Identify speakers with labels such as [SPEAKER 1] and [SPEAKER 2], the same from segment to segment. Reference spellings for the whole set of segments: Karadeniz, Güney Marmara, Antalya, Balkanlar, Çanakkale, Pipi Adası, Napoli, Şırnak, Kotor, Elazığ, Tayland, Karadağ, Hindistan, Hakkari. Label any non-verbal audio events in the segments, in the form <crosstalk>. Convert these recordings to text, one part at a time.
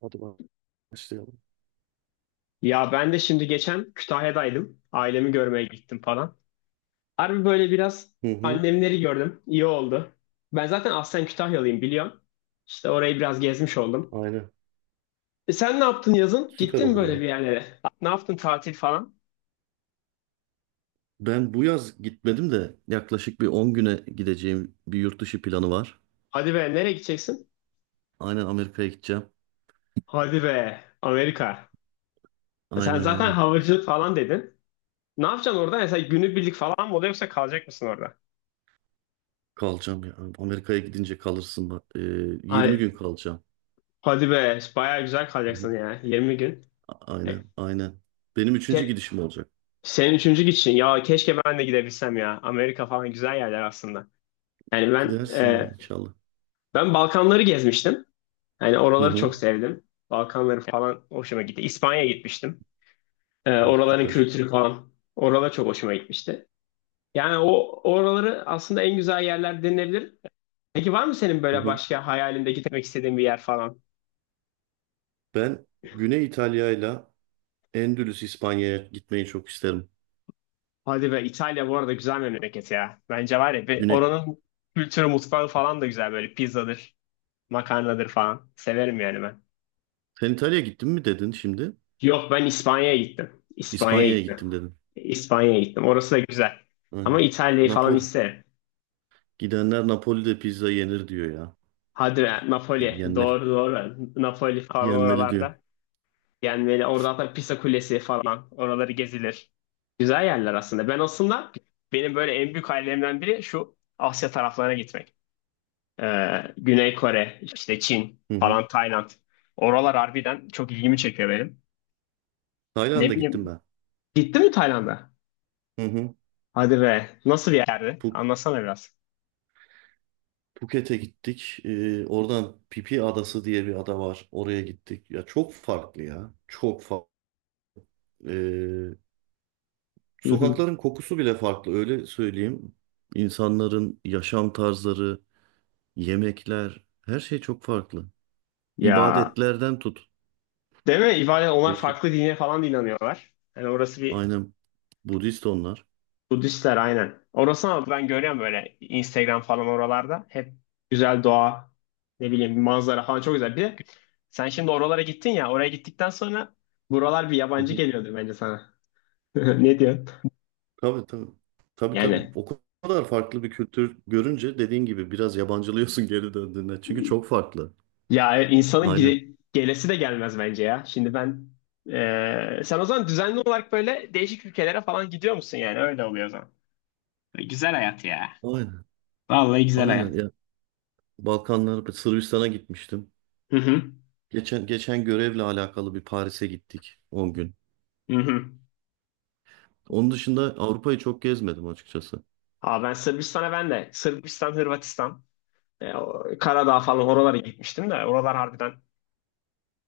[SPEAKER 1] Hadi başlayalım.
[SPEAKER 2] Ya ben de şimdi geçen Kütahya'daydım. Ailemi görmeye gittim falan. Harbi böyle biraz
[SPEAKER 1] Hı hı,
[SPEAKER 2] annemleri gördüm. İyi oldu. Ben zaten aslen Kütahyalıyım biliyorum. İşte orayı biraz gezmiş oldum.
[SPEAKER 1] aynen.
[SPEAKER 2] E sen ne yaptın yazın?
[SPEAKER 1] Süper
[SPEAKER 2] Gittin mi
[SPEAKER 1] olur
[SPEAKER 2] böyle
[SPEAKER 1] ya.
[SPEAKER 2] bir yerlere? Ne yaptın tatil falan?
[SPEAKER 1] Ben bu yaz gitmedim de yaklaşık bir 10 güne gideceğim bir yurt dışı planı var.
[SPEAKER 2] Hadi be nereye gideceksin?
[SPEAKER 1] Aynen Amerika'ya gideceğim.
[SPEAKER 2] Hadi be Amerika. E sen
[SPEAKER 1] Aynen
[SPEAKER 2] zaten
[SPEAKER 1] aynen.
[SPEAKER 2] havacılık falan dedin. Ne yapacaksın orada? Mesela günübirlik falan mı oluyor yoksa kalacak mısın orada?
[SPEAKER 1] Kalacağım ya. Amerika'ya gidince kalırsın bak. 20
[SPEAKER 2] Ay,
[SPEAKER 1] gün kalacağım.
[SPEAKER 2] hadi be bayağı güzel
[SPEAKER 1] Hı hı.
[SPEAKER 2] kalacaksın ya 20 gün. E,
[SPEAKER 1] Aynen aynen. Benim üçüncü
[SPEAKER 2] ke-
[SPEAKER 1] gidişim olacak.
[SPEAKER 2] Senin üçüncü gidişin. Ya keşke ben de gidebilsem ya. Amerika falan güzel yerler aslında. Yani ben
[SPEAKER 1] Gidersin ya
[SPEAKER 2] e,
[SPEAKER 1] inşallah.
[SPEAKER 2] ben Balkanları gezmiştim. Yani
[SPEAKER 1] Hı
[SPEAKER 2] oraları
[SPEAKER 1] hı.
[SPEAKER 2] çok sevdim. Balkanları falan hoşuma gitti. İspanya'ya gitmiştim.
[SPEAKER 1] Oh,
[SPEAKER 2] Oraların
[SPEAKER 1] süper.
[SPEAKER 2] kültürü falan. Oralar çok hoşuma gitmişti. Yani o oraları aslında en güzel yerler denilebilir. Peki var mı senin
[SPEAKER 1] Hı
[SPEAKER 2] böyle
[SPEAKER 1] hı.
[SPEAKER 2] başka hayalinde gitmek istediğin bir yer falan?
[SPEAKER 1] Ben Güney İtalya'yla Endülüs İspanya'ya gitmeyi çok isterim.
[SPEAKER 2] Hadi be İtalya bu arada güzel memleket ya. Bence var ya bir
[SPEAKER 1] Güney.
[SPEAKER 2] oranın kültürü mutfağı falan da güzel böyle pizzadır, makarnadır falan. Severim yani ben.
[SPEAKER 1] Sen İtalya'ya gittin mi dedin şimdi?
[SPEAKER 2] Yok ben İspanya'ya gittim. İspanya'ya
[SPEAKER 1] İspanya'ya
[SPEAKER 2] gittim.
[SPEAKER 1] gittim dedim.
[SPEAKER 2] İspanya'ya gittim. Orası da güzel. Ama
[SPEAKER 1] Aynen.
[SPEAKER 2] İtalya'yı falan
[SPEAKER 1] Napoli.
[SPEAKER 2] isterim.
[SPEAKER 1] Gidenler Napoli'de pizza yenir diyor ya.
[SPEAKER 2] Hadi be,
[SPEAKER 1] Yani
[SPEAKER 2] Napoli.
[SPEAKER 1] yenmeli.
[SPEAKER 2] Doğru doğru. Napoli falan
[SPEAKER 1] Yenmeli diyor.
[SPEAKER 2] oralarda. Yani böyle orada hatta Pisa Kulesi falan. Oraları gezilir. Güzel yerler aslında. Benim böyle en büyük hayallerimden biri şu Asya taraflarına gitmek. Güney Kore, işte Çin
[SPEAKER 1] Hı hı.
[SPEAKER 2] falan Tayland. Oralar harbiden çok ilgimi çekiyor benim. Ne
[SPEAKER 1] Tayland'a gittim
[SPEAKER 2] bileyim.
[SPEAKER 1] ben.
[SPEAKER 2] Gittin mi Tayland'a?
[SPEAKER 1] Hı hı.
[SPEAKER 2] Hadi be. Nasıl bir yerdi?
[SPEAKER 1] Phu-
[SPEAKER 2] Anlatsana biraz.
[SPEAKER 1] Phuket'e gittik. Oradan Pipi Adası diye bir ada var. Oraya gittik. Ya çok farklı ya. Çok farklı.
[SPEAKER 2] Hı hı.
[SPEAKER 1] Sokakların kokusu bile farklı. Öyle söyleyeyim. İnsanların yaşam tarzları, yemekler, her şey çok farklı.
[SPEAKER 2] Ya,
[SPEAKER 1] İbadetlerden tut.
[SPEAKER 2] değil mi? Onlar
[SPEAKER 1] Değişik.
[SPEAKER 2] farklı dine falan da inanıyorlar. Yani orası bir.
[SPEAKER 1] Aynen. Budist onlar.
[SPEAKER 2] Budistler aynen. Orası ama ben görüyorum böyle Instagram falan oralarda. Hep güzel doğa, ne bileyim manzara falan çok güzel. Bir de sen şimdi oralara gittin ya, oraya gittikten sonra buralar bir yabancı geliyordur bence sana. <laughs> Ne diyorsun?
[SPEAKER 1] Tabii tabii. Tabii tabii.
[SPEAKER 2] Yani
[SPEAKER 1] O kadar farklı bir kültür görünce dediğin gibi biraz yabancılıyorsun <laughs> geri döndüğünde. Çünkü çok farklı.
[SPEAKER 2] ya insanın
[SPEAKER 1] Aynen.
[SPEAKER 2] gelesi de gelmez bence ya. Şimdi ben Sen o zaman düzenli olarak böyle değişik ülkelere falan gidiyor musun yani? Öyle oluyor o zaman. Güzel hayat ya.
[SPEAKER 1] Aynen.
[SPEAKER 2] Vallahi güzel
[SPEAKER 1] Aynen.
[SPEAKER 2] hayat.
[SPEAKER 1] Ya Balkanlar, Sırbistan'a gitmiştim.
[SPEAKER 2] Hı hı.
[SPEAKER 1] Geçen görevle alakalı bir Paris'e gittik 10 gün.
[SPEAKER 2] Hı hı.
[SPEAKER 1] Onun dışında Avrupa'yı çok gezmedim açıkçası.
[SPEAKER 2] Aa, ben Sırbistan'a Ben de Sırbistan, Hırvatistan, Karadağ falan oralara gitmiştim de oralar harbiden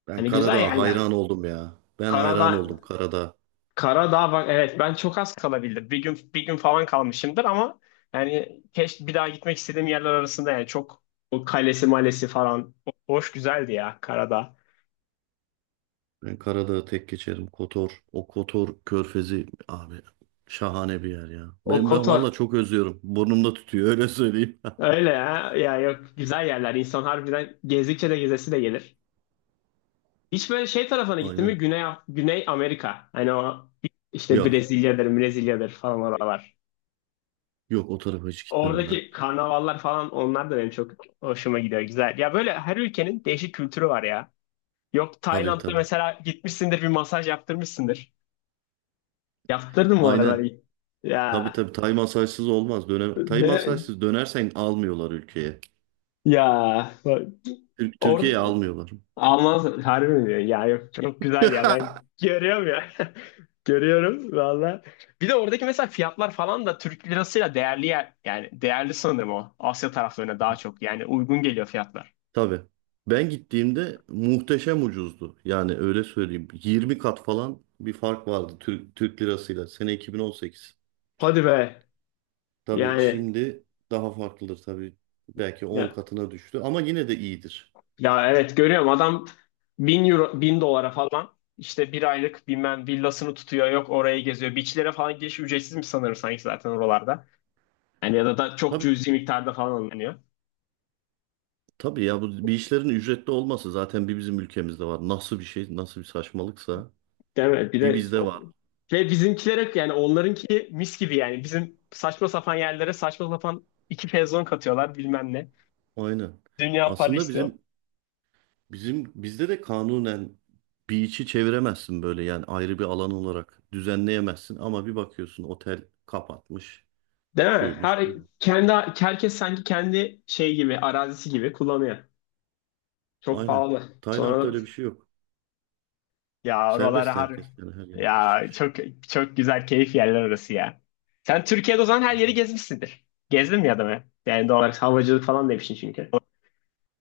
[SPEAKER 1] Ben
[SPEAKER 2] hani güzel
[SPEAKER 1] Karadağ'a
[SPEAKER 2] yerler.
[SPEAKER 1] hayran oldum ya. Ben hayran
[SPEAKER 2] Karadağ,
[SPEAKER 1] oldum Karadağ.
[SPEAKER 2] Karadağ bak evet ben çok az kalabildim. Bir gün bir gün falan kalmışımdır ama yani keşke bir daha gitmek istediğim yerler arasında yani çok o kalesi malesi falan hoş güzeldi ya Karadağ.
[SPEAKER 1] Ben Karadağ'ı tek geçerim. Kotor, o Kotor körfezi abi şahane bir yer ya.
[SPEAKER 2] O
[SPEAKER 1] Ben
[SPEAKER 2] Kotor
[SPEAKER 1] valla çok özlüyorum. Burnumda tutuyor öyle söyleyeyim. <laughs>
[SPEAKER 2] öyle ya, ya yok güzel yerler insan harbiden gezdikçe de gezesi de gelir. Hiç böyle şey tarafına gittin mi?
[SPEAKER 1] Aynen.
[SPEAKER 2] Güney, Güney Amerika. Hani o işte
[SPEAKER 1] Yok.
[SPEAKER 2] Brezilya'dır, Brezilya'dır falan oralar.
[SPEAKER 1] Yok o tarafa hiç gitmedim ben.
[SPEAKER 2] Oradaki karnavallar falan onlar da benim çok hoşuma gidiyor. Güzel. Ya böyle her ülkenin değişik kültürü var ya. Yok
[SPEAKER 1] Tabii
[SPEAKER 2] Tayland'da
[SPEAKER 1] tabii.
[SPEAKER 2] mesela gitmişsindir bir masaj yaptırmışsındır. Yaptırdın mı
[SPEAKER 1] Aynen.
[SPEAKER 2] oraları?
[SPEAKER 1] Tabii
[SPEAKER 2] Ya.
[SPEAKER 1] tabii. Tay masajsız olmaz. Döne Tay
[SPEAKER 2] De,
[SPEAKER 1] masajsız dönersen almıyorlar ülkeye.
[SPEAKER 2] ya. Bak, orada
[SPEAKER 1] Türkiye'ye almıyorlar.
[SPEAKER 2] almaz harbi mi diyor? Ya yok çok güzel ya
[SPEAKER 1] <laughs>
[SPEAKER 2] ben görüyorum ya. <laughs> Görüyorum valla. Bir de oradaki mesela fiyatlar falan da Türk lirasıyla değerli yer, yani değerli sanırım o. Asya taraflarına daha çok yani uygun geliyor fiyatlar.
[SPEAKER 1] Tabii. Ben gittiğimde muhteşem ucuzdu. Yani öyle söyleyeyim. 20 kat falan bir fark vardı Türk lirasıyla. Sene 2018.
[SPEAKER 2] Hadi be.
[SPEAKER 1] Tabii
[SPEAKER 2] Yani
[SPEAKER 1] şimdi daha farklıdır tabii. Belki 10
[SPEAKER 2] ya,
[SPEAKER 1] katına düştü ama yine de iyidir.
[SPEAKER 2] ya evet görüyorum adam bin euro bin dolara falan işte bir aylık bilmem villasını tutuyor yok orayı geziyor. Beachlere falan giriş ücretsizmiş sanırım sanki zaten oralarda. Yani ya da çok
[SPEAKER 1] Tabii
[SPEAKER 2] cüzi miktarda falan alınıyor.
[SPEAKER 1] tabii ya bu bir işlerin ücretli olması zaten bir bizim ülkemizde var. Nasıl bir şey, nasıl bir saçmalıksa
[SPEAKER 2] Değil mi? Bir
[SPEAKER 1] bir
[SPEAKER 2] de
[SPEAKER 1] bizde var.
[SPEAKER 2] ve bizimkiler hep yani onlarınki mis gibi yani bizim saçma sapan yerlere saçma sapan iki pezon katıyorlar bilmem ne.
[SPEAKER 1] Aynen.
[SPEAKER 2] Dünya para
[SPEAKER 1] Aslında
[SPEAKER 2] istiyor.
[SPEAKER 1] bizim bizde de kanunen bir içi çeviremezsin böyle yani ayrı bir alan olarak düzenleyemezsin ama bir bakıyorsun otel kapatmış,
[SPEAKER 2] Değil mi?
[SPEAKER 1] şuymuş, buymuş.
[SPEAKER 2] Kendi Herkes sanki kendi şey gibi arazisi gibi kullanıyor. Çok
[SPEAKER 1] Aynen.
[SPEAKER 2] pahalı.
[SPEAKER 1] Tayland'da
[SPEAKER 2] Sonra
[SPEAKER 1] öyle bir şey yok.
[SPEAKER 2] ya oralara
[SPEAKER 1] Serbest
[SPEAKER 2] harbi.
[SPEAKER 1] herkes yani her yere giriş
[SPEAKER 2] Ya
[SPEAKER 1] çıkış.
[SPEAKER 2] çok çok güzel keyif yerler orası ya. Sen Türkiye'de o zaman
[SPEAKER 1] Hı
[SPEAKER 2] her
[SPEAKER 1] hı.
[SPEAKER 2] yeri gezmişsindir. Gezdin mi ya da be? Yani doğal olarak havacılık falan demişsin çünkü. <laughs>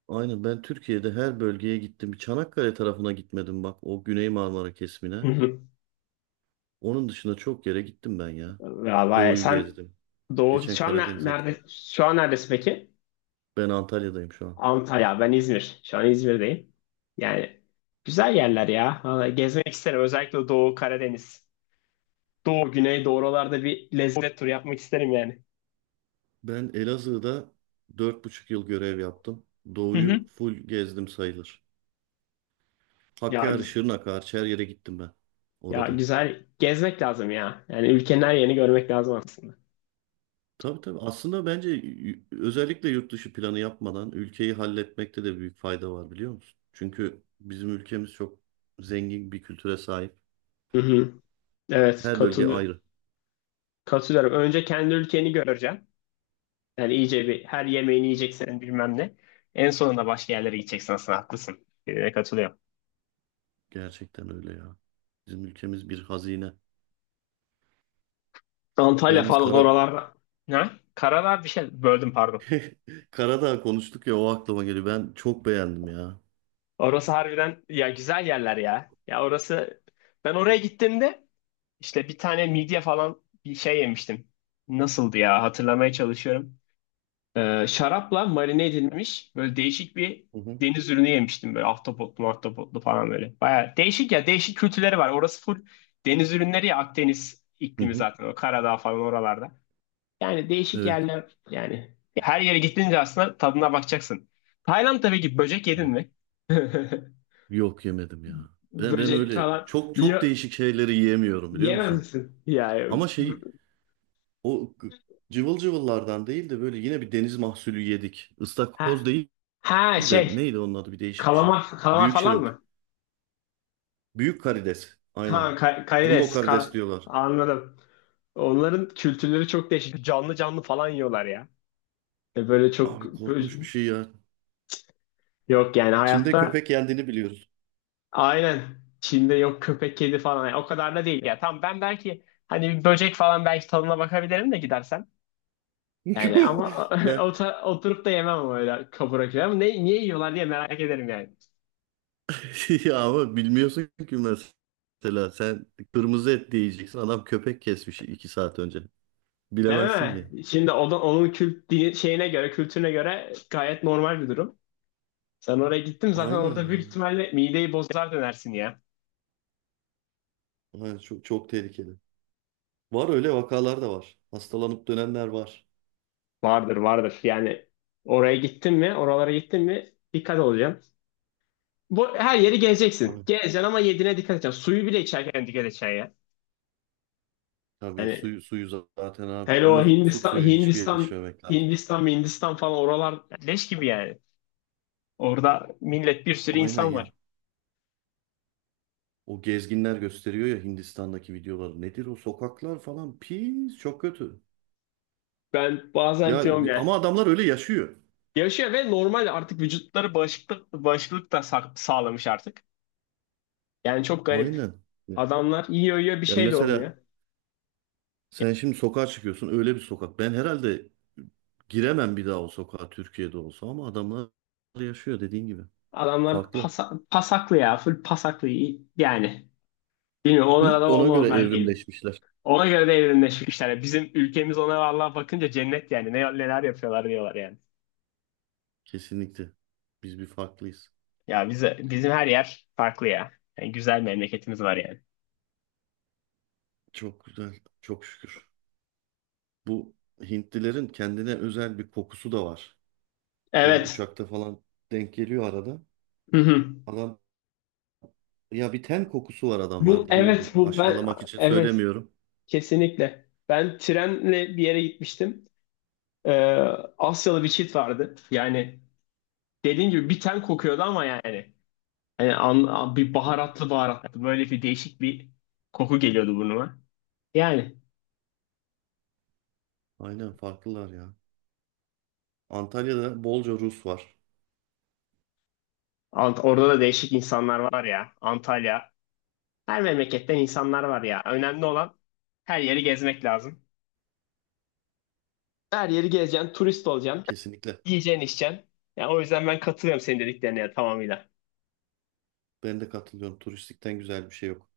[SPEAKER 1] Aynen ben Türkiye'de her bölgeye gittim. Bir Çanakkale tarafına gitmedim bak o Güney Marmara kesimine.
[SPEAKER 2] Hı.
[SPEAKER 1] Onun dışında çok yere gittim ben ya.
[SPEAKER 2] Ya vay,
[SPEAKER 1] Doğu'yu
[SPEAKER 2] sen
[SPEAKER 1] gezdim.
[SPEAKER 2] Doğu
[SPEAKER 1] Geçen
[SPEAKER 2] şu an
[SPEAKER 1] Karadeniz'e gittik.
[SPEAKER 2] nerede şu an neredesin peki?
[SPEAKER 1] Ben Antalya'dayım şu an.
[SPEAKER 2] Antalya. Ben İzmir. Şu an İzmir'deyim. Yani güzel yerler ya. Vallahi gezmek isterim. Özellikle Doğu Karadeniz. Doğu, Güney, doğu oralarda bir lezzet turu yapmak isterim yani.
[SPEAKER 1] Ben Elazığ'da 4,5 yıl görev yaptım.
[SPEAKER 2] Hı hı.
[SPEAKER 1] Doğu'yu full gezdim sayılır.
[SPEAKER 2] Ya,
[SPEAKER 1] Hakkari, Şırnak hariç her yere gittim ben
[SPEAKER 2] ya
[SPEAKER 1] orada.
[SPEAKER 2] güzel gezmek lazım ya. Yani ülkenin her yerini görmek lazım aslında.
[SPEAKER 1] Tabii tabii. Aslında bence özellikle yurt dışı planı yapmadan ülkeyi halletmekte de büyük fayda var biliyor musun? Çünkü bizim ülkemiz çok zengin bir kültüre sahip.
[SPEAKER 2] Hı hı. Evet
[SPEAKER 1] Her bölge
[SPEAKER 2] katıl
[SPEAKER 1] ayrı.
[SPEAKER 2] katılıyorum. Önce kendi ülkeni göreceksin. Yani iyice bir her yemeğini yiyeceksin bilmem ne. En sonunda başka yerlere gideceksin aslında haklısın. Katılıyorum.
[SPEAKER 1] Gerçekten öyle ya. Bizim ülkemiz bir hazine.
[SPEAKER 2] Antalya
[SPEAKER 1] Yalnız
[SPEAKER 2] falan
[SPEAKER 1] kara,
[SPEAKER 2] oralarda. Ne? Karadağ bir şey böldüm pardon.
[SPEAKER 1] <laughs> Karadağ konuştuk ya o aklıma geliyor. Ben çok beğendim ya.
[SPEAKER 2] Orası harbiden ya güzel yerler ya. Ya orası ben oraya gittiğimde işte bir tane midye falan bir şey yemiştim. Nasıldı ya hatırlamaya çalışıyorum. Şarapla marine edilmiş böyle değişik bir
[SPEAKER 1] Hı hı.
[SPEAKER 2] deniz ürünü yemiştim böyle ahtapotlu falan böyle. Baya değişik ya değişik kültürleri var. Orası full deniz ürünleri ya Akdeniz
[SPEAKER 1] Hı
[SPEAKER 2] iklimi
[SPEAKER 1] hı.
[SPEAKER 2] zaten o Karadağ falan oralarda. Yani değişik
[SPEAKER 1] Evet
[SPEAKER 2] yerler yani. Her yere gittiğince aslında tadına bakacaksın. Tayland'da peki böcek yedin
[SPEAKER 1] tabii.
[SPEAKER 2] mi? <laughs>
[SPEAKER 1] Yok yemedim ya. Ben
[SPEAKER 2] Böcek
[SPEAKER 1] öyle
[SPEAKER 2] falan.
[SPEAKER 1] çok çok
[SPEAKER 2] Yo,
[SPEAKER 1] değişik şeyleri yiyemiyorum biliyor
[SPEAKER 2] yemez
[SPEAKER 1] musun?
[SPEAKER 2] misin? Ya, ya.
[SPEAKER 1] Ama şey o g- cıvıl cıvıllardan değil de böyle yine bir deniz mahsulü yedik. Istakoz
[SPEAKER 2] Ha,
[SPEAKER 1] değil
[SPEAKER 2] ha
[SPEAKER 1] de
[SPEAKER 2] şey
[SPEAKER 1] neydi onun adı bir değişik bir şey.
[SPEAKER 2] kalamar
[SPEAKER 1] Büyük
[SPEAKER 2] falan
[SPEAKER 1] şirimp.
[SPEAKER 2] mı?
[SPEAKER 1] Büyük karides.
[SPEAKER 2] Ha,
[SPEAKER 1] Aynen. Jumbo
[SPEAKER 2] karides,
[SPEAKER 1] karides diyorlar.
[SPEAKER 2] anladım. Onların kültürleri çok değişik. Canlı canlı falan yiyorlar ya. Böyle çok
[SPEAKER 1] Abi korkunç bir şey ya.
[SPEAKER 2] yok yani
[SPEAKER 1] Çin'de
[SPEAKER 2] hayatta.
[SPEAKER 1] köpek yendiğini biliyoruz.
[SPEAKER 2] Aynen. Çin'de yok köpek kedi falan. Yani o kadar da değil ya. Tamam ben belki hani bir böcek falan belki tadına bakabilirim de gidersem. Yani ama
[SPEAKER 1] <laughs>
[SPEAKER 2] <laughs>
[SPEAKER 1] Ya
[SPEAKER 2] oturup da yemem ama öyle kapora gibi. Ama ne, niye yiyorlar diye merak ederim yani.
[SPEAKER 1] <laughs> ya ama bilmiyorsun ki mesela sen kırmızı et diyeceksin adam köpek kesmiş 2 saat önce.
[SPEAKER 2] Değil
[SPEAKER 1] Bilemezsin
[SPEAKER 2] mi?
[SPEAKER 1] ki.
[SPEAKER 2] Şimdi o da, onun şeyine göre, kültürüne göre gayet normal bir durum. Sen oraya gittin zaten
[SPEAKER 1] Aynen
[SPEAKER 2] orada
[SPEAKER 1] ya.
[SPEAKER 2] büyük ihtimalle mideyi bozar dönersin ya.
[SPEAKER 1] Aynen, çok, çok tehlikeli. Var öyle vakalar da var. Hastalanıp dönenler var.
[SPEAKER 2] Vardır vardır. Yani oraya gittin mi, oralara gittin mi dikkat olacaksın. Bu her yeri gezeceksin.
[SPEAKER 1] Tabii.
[SPEAKER 2] Gezeceksin ama yediğine dikkat edeceksin. Suyu bile içerken dikkat edeceksin ya.
[SPEAKER 1] Tabii
[SPEAKER 2] Hani
[SPEAKER 1] suyu, suyu zaten abi.
[SPEAKER 2] hele o
[SPEAKER 1] Musluk
[SPEAKER 2] Hindistan,
[SPEAKER 1] suyu hiçbir yere
[SPEAKER 2] Hindistan,
[SPEAKER 1] içmemek lazım.
[SPEAKER 2] Hindistan, Hindistan falan oralar leş gibi yani. Orada millet bir sürü
[SPEAKER 1] Aynen
[SPEAKER 2] insan
[SPEAKER 1] ya.
[SPEAKER 2] var.
[SPEAKER 1] O gezginler gösteriyor ya Hindistan'daki videoları. Nedir o sokaklar falan pis çok kötü.
[SPEAKER 2] Ben bazen
[SPEAKER 1] Ya
[SPEAKER 2] diyorum
[SPEAKER 1] ama
[SPEAKER 2] ya.
[SPEAKER 1] adamlar öyle yaşıyor.
[SPEAKER 2] Yaşıyor ve normal artık vücutları bağışıklık da sağlamış artık. Yani çok garip.
[SPEAKER 1] Aynen.
[SPEAKER 2] Adamlar yiyor yiyor bir
[SPEAKER 1] Yani
[SPEAKER 2] şey de
[SPEAKER 1] mesela
[SPEAKER 2] olmuyor.
[SPEAKER 1] sen şimdi sokağa çıkıyorsun öyle bir sokak. Ben herhalde giremem bir daha o sokağa Türkiye'de olsa ama adamlar yaşıyor dediğin gibi.
[SPEAKER 2] Adamlar
[SPEAKER 1] Farklı.
[SPEAKER 2] pasaklı ya. Full pasaklı. Yani bilmiyorum onlara
[SPEAKER 1] <laughs>
[SPEAKER 2] da
[SPEAKER 1] Ona
[SPEAKER 2] o
[SPEAKER 1] göre
[SPEAKER 2] normal geliyor.
[SPEAKER 1] evrimleşmişler.
[SPEAKER 2] Ona göre de evrimleşmişler. Yani bizim ülkemiz ona vallahi bakınca cennet yani. Ne, neler yapıyorlar diyorlar yani.
[SPEAKER 1] Kesinlikle. Biz bir farklıyız.
[SPEAKER 2] Ya bize, bizim her yer farklı ya. Yani güzel memleketimiz var yani.
[SPEAKER 1] Çok güzel. Çok şükür. Bu Hintlilerin kendine özel bir kokusu da var. Böyle
[SPEAKER 2] Evet.
[SPEAKER 1] uçakta falan denk geliyor arada.
[SPEAKER 2] Hı hı.
[SPEAKER 1] Adam ya bir ten kokusu var
[SPEAKER 2] Bu
[SPEAKER 1] adamlarda değil
[SPEAKER 2] evet
[SPEAKER 1] bu.
[SPEAKER 2] bu ben
[SPEAKER 1] Aşağılamak için
[SPEAKER 2] evet
[SPEAKER 1] söylemiyorum.
[SPEAKER 2] kesinlikle. Ben trenle bir yere gitmiştim. Ee, Asyalı bir çift vardı. Yani dediğin gibi bir ten kokuyordu ama yani. Hani bir baharatlı böyle bir değişik bir koku geliyordu burnuma. Yani
[SPEAKER 1] Aynen farklılar ya. Antalya'da bolca Rus var.
[SPEAKER 2] Orada da değişik insanlar var ya. Antalya. Her memleketten insanlar var ya. Önemli olan her yeri gezmek lazım. Her yeri gezeceksin, turist olacaksın,
[SPEAKER 1] Kesinlikle.
[SPEAKER 2] yiyeceksin, içeceksin. Ya o yüzden ben katılıyorum senin dediklerine ya, tamamıyla.
[SPEAKER 1] Ben de katılıyorum. Turistikten güzel bir şey yok.